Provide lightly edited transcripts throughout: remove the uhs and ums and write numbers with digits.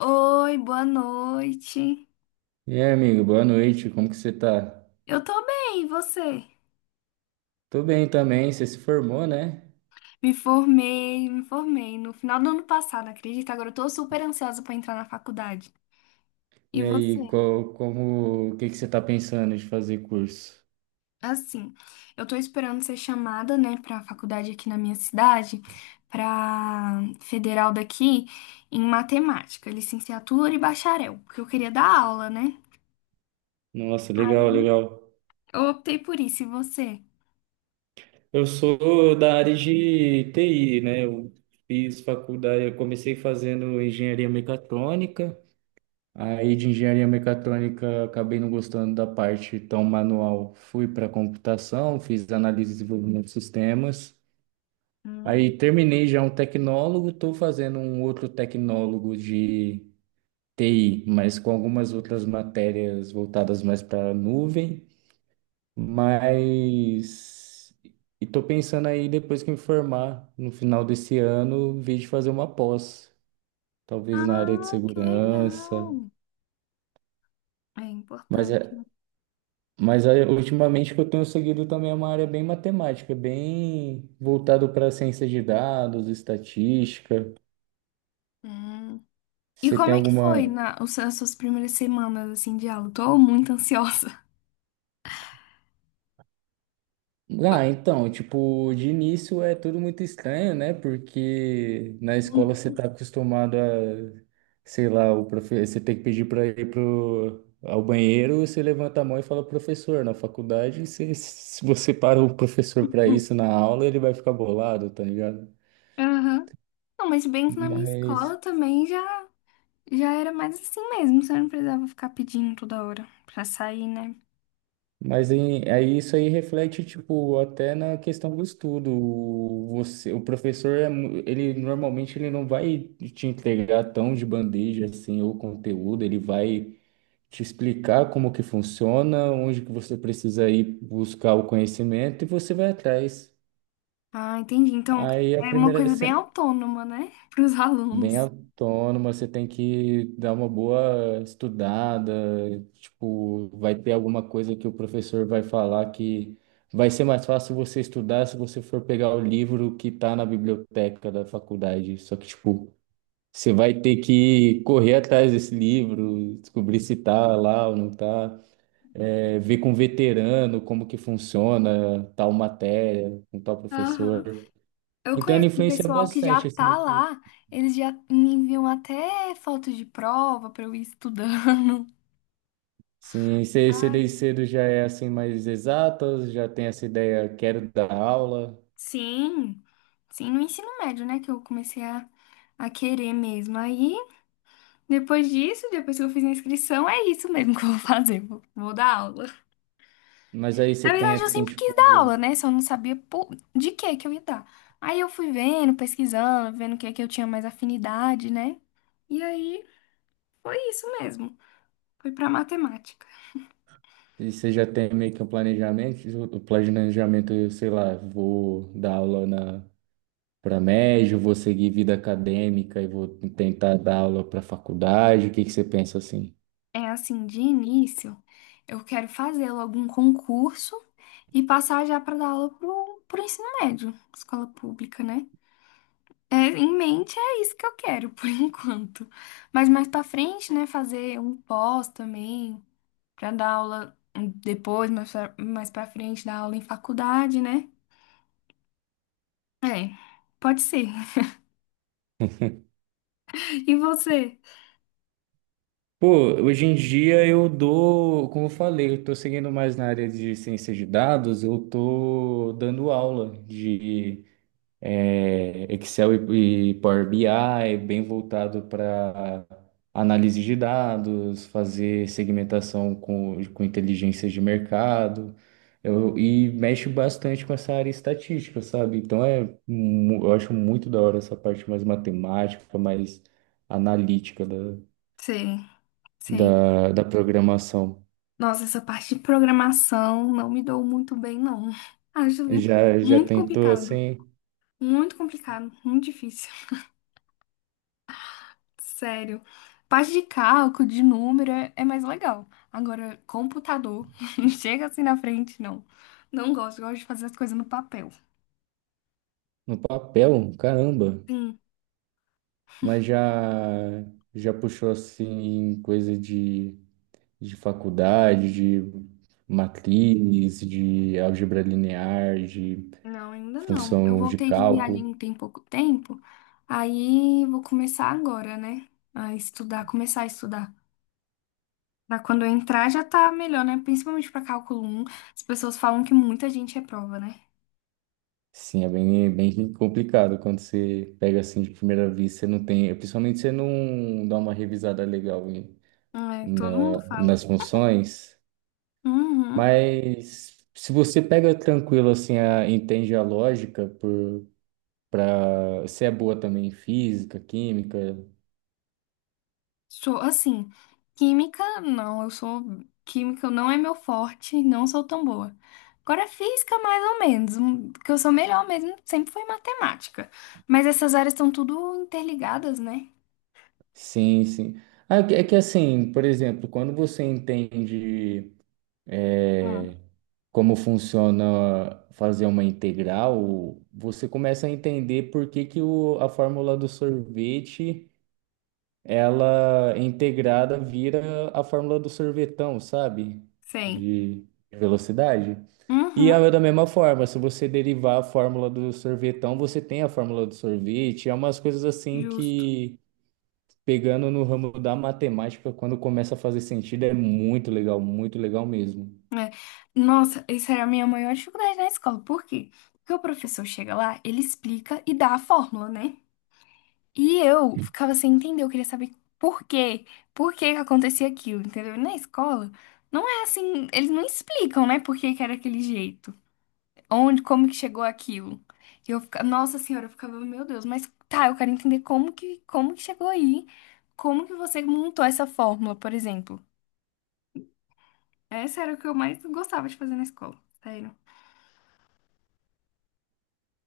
Oi, boa noite. E aí, amigo, boa noite, como que você tá? Eu tô bem, e você? Tô bem também, você se formou, né? Me formei no final do ano passado, acredita? Agora eu tô super ansiosa pra entrar na faculdade. E E aí, você? qual, como, o que que você tá pensando de fazer curso? Assim, eu tô esperando ser chamada, né, pra faculdade aqui na minha cidade, pra federal daqui, em matemática, licenciatura e bacharel, porque eu queria dar aula, né? Nossa, legal, Aí legal. eu optei por isso, e você? Eu sou da área de TI, né? Eu fiz faculdade, eu comecei fazendo engenharia mecatrônica, aí de engenharia mecatrônica acabei não gostando da parte tão manual. Fui para computação, fiz análise e desenvolvimento de sistemas. Hum. Aí terminei já um tecnólogo, estou fazendo um outro tecnólogo de TI, mas com algumas outras matérias voltadas mais para a nuvem, mas e estou pensando aí depois que me formar no final desse ano, vir de fazer uma pós, talvez na área de Ah, que segurança, legal. É mas importante, né? é. Mas é, ultimamente o que eu tenho seguido também é uma área bem matemática, bem voltado para ciência de dados, estatística. Hum. E Você tem como é que alguma. foi as suas primeiras semanas, assim, de aula? Tô muito ansiosa. Ah, então, tipo, de início é tudo muito estranho, né? Porque na escola você tá acostumado a, sei lá, você tem que pedir para ir ao banheiro, você levanta a mão e fala professor. Na faculdade, você... se você para o professor para isso na aula, ele vai ficar bolado, tá ligado? Aham. Não, mas bem que na minha escola Mas. também já era mais assim mesmo. Você não precisava ficar pedindo toda hora pra sair, né? Mas aí, isso aí reflete, tipo, até na questão do estudo. Você, o professor, ele normalmente ele não vai te entregar tão de bandeja assim o conteúdo, ele vai te explicar como que funciona, onde que você precisa ir buscar o conhecimento e você vai atrás. Ah, entendi. Então, Aí a é uma primeira, coisa bem autônoma, né? para os bem alunos. autônoma, você tem que dar uma boa estudada, tipo, vai ter alguma coisa que o professor vai falar que vai ser mais fácil você estudar se você for pegar o livro que tá na biblioteca da faculdade. Só que, tipo, você vai ter que correr atrás desse livro, descobrir se tá lá ou não tá. É, ver com veterano como que funciona tal matéria, com tal Aham. professor. Eu Então, ela conheço um influencia pessoal que já bastante, assim, né? tá lá, eles já me enviam até foto de prova pra eu ir estudando. Sim, você desde Ai. cedo já é assim mais exata, já tem essa ideia, quero dar aula, Sim, sim, no ensino médio, né, que eu comecei a querer mesmo. Aí, depois disso, depois que eu fiz a inscrição, é isso mesmo que eu vou fazer, vou dar aula. mas aí você Na tem verdade, eu assim, sempre quis dar tipo, aula, né, só não sabia de que eu ia dar. Aí eu fui vendo, pesquisando, vendo o que é que eu tinha mais afinidade, né, e aí foi isso mesmo, foi pra matemática. e você já tem meio que um planejamento, o planejamento, eu sei lá, vou dar aula na para médio, vou seguir vida acadêmica e vou tentar dar aula para faculdade, o que que você pensa assim? É assim, de início, eu quero fazer logo um concurso e passar já para dar aula pro ensino médio, escola pública, né? É, em mente é isso que eu quero por enquanto. Mas mais para frente, né, fazer um pós também, para dar aula depois, mais para frente dar aula em faculdade, né? É, pode ser. E você? Pô, hoje em dia eu dou, como eu falei, eu tô seguindo mais na área de ciência de dados, eu tô dando aula de Excel e Power BI, bem voltado para análise de dados, fazer segmentação com inteligências de mercado, eu, e mexe bastante com essa área estatística, sabe? Então é, eu acho muito da hora essa parte mais matemática, mais analítica da, Sei, sei. Da programação. Nossa, essa parte de programação não me dou muito bem, não. Acho Já, já muito tentou complicado. assim Muito complicado, muito difícil. Sério. Parte de cálculo, de número é mais legal. Agora, computador, chega assim na frente, não. Não gosto, gosto de fazer as coisas no papel. no papel? Caramba! Sim, Mas já puxou assim coisa de faculdade, de matrizes de álgebra linear, de não, ainda não. Eu função de voltei de cálculo. viagem tem pouco tempo, aí vou começar agora, né? A estudar, começar a estudar. Pra quando eu entrar já tá melhor, né? Principalmente pra cálculo um. As pessoas falam que muita gente reprova, né? Sim, é bem complicado quando você pega assim de primeira vista, você não tem, principalmente você não dá uma revisada legal É, todo mundo na, fala. nas funções, Uhum. mas se você pega tranquilo assim, a, entende a lógica por para você é boa também em física, química. Sou assim, química, não, eu sou química, não é meu forte, não sou tão boa. Agora física mais ou menos, que eu sou melhor mesmo, sempre foi matemática. Mas essas áreas estão tudo interligadas, né? Sim, sim. Ah, é que é que, assim, por exemplo, quando você entende Hum, eh, como funciona fazer uma integral, você começa a entender por que que o, a fórmula do sorvete, ela é integrada vira a fórmula do sorvetão, sabe? sei. De velocidade. E Uhum, é da mesma forma, se você derivar a fórmula do sorvetão, você tem a fórmula do sorvete. É umas coisas assim justo. que pegando no ramo da matemática, quando começa a fazer sentido, é muito legal mesmo. É. Nossa, essa era a minha maior dificuldade na escola. Por quê? Porque o professor chega lá, ele explica e dá a fórmula, né? E eu ficava sem entender, eu queria saber por quê, por que que acontecia aquilo, entendeu? E na escola, não é assim, eles não explicam, né, por que que era aquele jeito, onde, como que chegou aquilo. E eu ficava, nossa senhora, eu ficava, meu Deus, mas tá, eu quero entender como que chegou aí, como que você montou essa fórmula, por exemplo. Essa era o que eu mais gostava de fazer na escola, sério.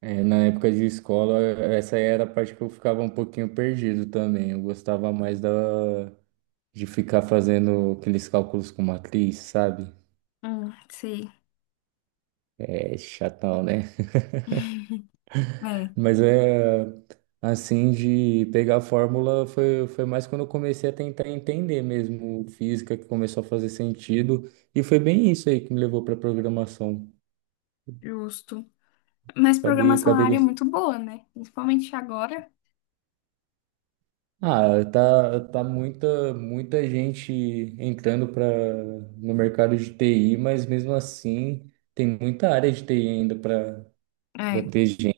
É, na época de escola, essa era a parte que eu ficava um pouquinho perdido também. Eu gostava mais da, de ficar fazendo aqueles cálculos com matriz, sabe? Sei, É chatão, né? é, Mas é assim, de pegar a fórmula foi mais quando eu comecei a tentar entender mesmo física, que começou a fazer sentido. E foi bem isso aí que me levou para programação. justo. Mas Acabei, programação é uma acabei área muito boa, né? Principalmente agora. Ah, tá, tá muita gente entrando para no mercado de TI, mas mesmo assim tem muita área de TI ainda para é ter gente.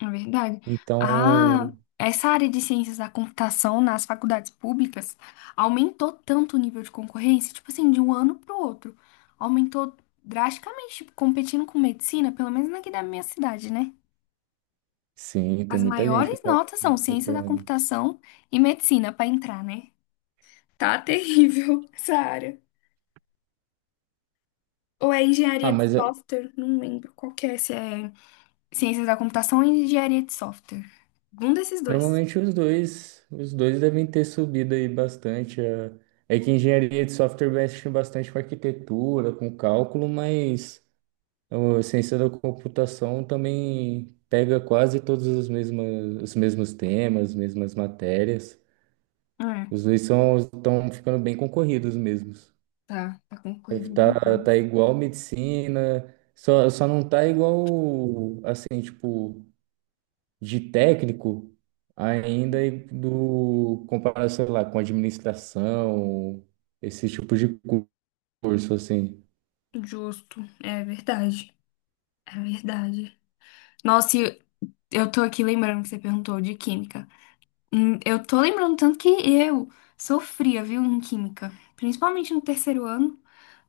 É verdade. Então, Ah, essa área de ciências da computação nas faculdades públicas aumentou tanto o nível de concorrência, tipo assim, de um ano para o outro. Aumentou drasticamente, tipo, competindo com medicina, pelo menos aqui da minha cidade, né? sim, tem As muita gente que maiores tá notas são ciência da procurando. computação e medicina para entrar, né? Tá terrível essa área. Ou é Ah, engenharia de mas ah, software, não lembro qual que é, se é ciências da computação ou engenharia de software. Um desses dois. normalmente os dois devem ter subido aí bastante. Ah. É que engenharia de software mexe bastante com arquitetura, com cálculo, mas então, a ciência da computação também pega quase todos os mesmos temas, as mesmas matérias. É. Os dois são, estão ficando bem concorridos mesmos. Tá concorrido Tá, tá demais. igual medicina, só não tá igual, assim, tipo, de técnico ainda e do comparação, sei lá, com administração, esse tipo de curso, assim. Justo, é verdade, é verdade. Nossa, e eu tô aqui lembrando que você perguntou de química. Eu tô lembrando tanto que eu sofria, viu, em química. Principalmente no terceiro ano,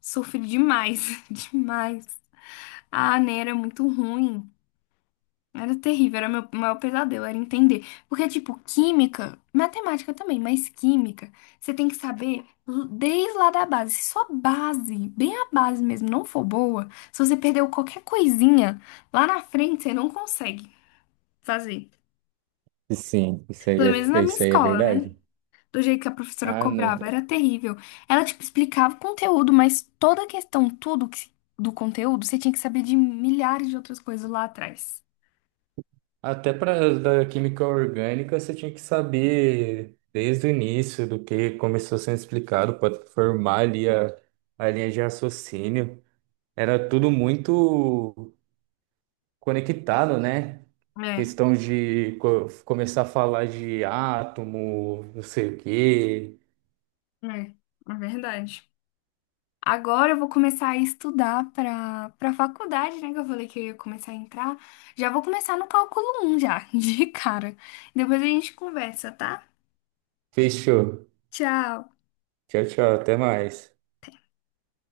sofri demais, demais. A ANA era muito ruim. Era terrível, era meu maior pesadelo, era entender. Porque, tipo, química, matemática também, mas química, você tem que saber desde lá da base. Se sua base, bem a base mesmo, não for boa, se você perdeu qualquer coisinha, lá na frente você não consegue fazer. Sim, Pelo menos na minha isso aí é escola, né? verdade. Do jeito que a professora Ah, não. cobrava, era terrível. Ela, tipo, explicava o conteúdo, mas toda a questão, do conteúdo, você tinha que saber de milhares de outras coisas lá atrás. Até para da química orgânica, você tinha que saber desde o início do que começou sendo explicado para formar ali a linha de raciocínio. Era tudo muito conectado, né? É, Questão de começar a falar de átomo, não sei o quê. é, é verdade. Agora eu vou começar a estudar para faculdade, né? Que eu falei que eu ia começar a entrar. Já vou começar no cálculo um já, de cara. Depois a gente conversa, tá? Fechou. Tchau. Tchau, tchau. Até mais.